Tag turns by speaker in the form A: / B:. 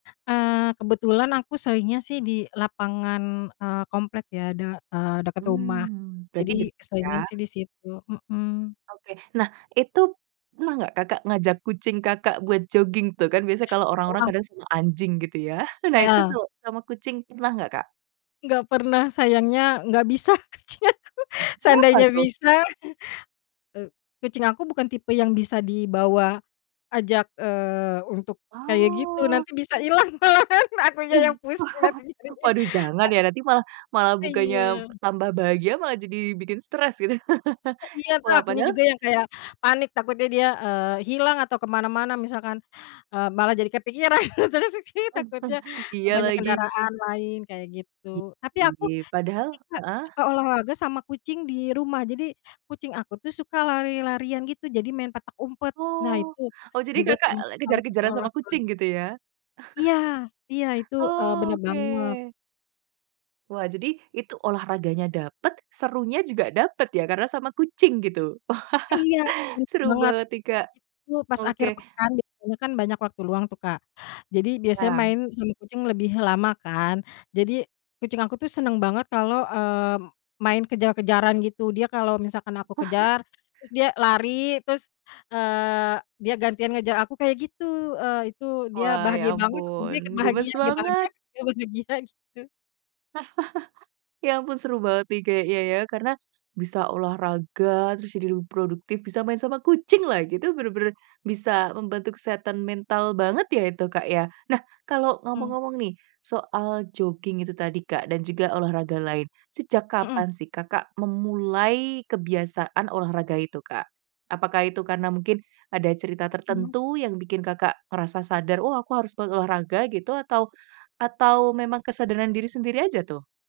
A: Eee, kebetulan aku seringnya sih di lapangan, eee, komplek ya de eee, dekat rumah,
B: Mmm, berarti
A: jadi
B: deket ya?
A: seringnya sih di situ, mmm.
B: Oke, nah itu pernah nggak Kakak ngajak kucing Kakak buat jogging tuh, kan biasanya kalau orang-orang
A: Wah.
B: kadang sama anjing gitu ya, nah itu
A: Iya.
B: tuh sama kucing pernah nggak, Kak?
A: Nggak pernah, sayangnya nggak bisa kucing aku,
B: Uh, kenapa
A: seandainya
B: tuh?
A: bisa, eee, kucing aku bukan tipe yang bisa dibawa ajak, eee, untuk kayak gitu,
B: Oh.
A: nanti bisa hilang malahan,
B: Ih,
A: akunya yang pusing nanti
B: wah.
A: cariin.
B: waduh
A: A
B: jangan ya nanti malah malah bukanya
A: Iya.
B: tambah bahagia malah jadi bikin stres itu.
A: Eh, iya tuh,
B: Wah,
A: akunya
B: padahal
A: juga yang kayak panik takutnya dia, eee, hilang atau ke mana-mana, misalkan, eee, malah jadi kepikiran terus aki takutnya
B: Iya
A: banyak
B: lagi.
A: kendaraan lain kayak gitu. Tapi
B: Gitu
A: aku
B: ya, padahal
A: ini, Kak,
B: heeh.
A: suka olahraga sama kucing di rumah, jadi kucing aku tuh suka lari-larian gitu jadi main petak umpet, nah
B: Oh.
A: itu
B: Oh, jadi
A: juga
B: Kakak
A: termasuk salah satu
B: kejar-kejaran sama kucing
A: olahraga.
B: gitu ya?
A: Iya iya itu, eee, bener banget.
B: Oke. Wah, jadi itu olahraganya dapet, serunya juga dapet ya karena sama kucing gitu.
A: Iya, bener
B: seru
A: banget.
B: banget nih, Kak.
A: Itu pas
B: Oke.
A: akhir pekan biasanya kan banyak waktu luang tuh, Kak. Jadi biasanya
B: Ya.
A: main sama kucing lebih lama kan, jadi kucing aku tuh seneng banget kalau, eee, main kejar-kejaran gitu, dia kalau misalkan aku kejar terus dia lari, terus, eee, dia gantian ngejar aku kayak gitu, eh, itu dia
B: Wah, ya
A: bahagia banget, dia
B: ampun
A: ikut
B: gemas
A: bahagia, dia bahagia
B: banget!
A: dia bahagia gitu.
B: Ya ampun seru banget nih kayaknya ya karena bisa olahraga, terus jadi lebih produktif bisa main sama kucing lagi, itu bener-bener bisa membantu kesehatan mental banget ya itu, Kak, ya. Nah kalau
A: Mhm.
B: ngomong-ngomong nih soal jogging itu tadi, Kak, dan juga olahraga lain, sejak
A: Mmm.
B: kapan sih Kakak memulai kebiasaan olahraga itu, Kak? Apakah itu karena mungkin ada cerita
A: Mhm.
B: tertentu yang bikin Kakak merasa sadar, "Oh, aku harus berolahraga," gitu atau atau memang kesadaran diri sendiri aja tuh?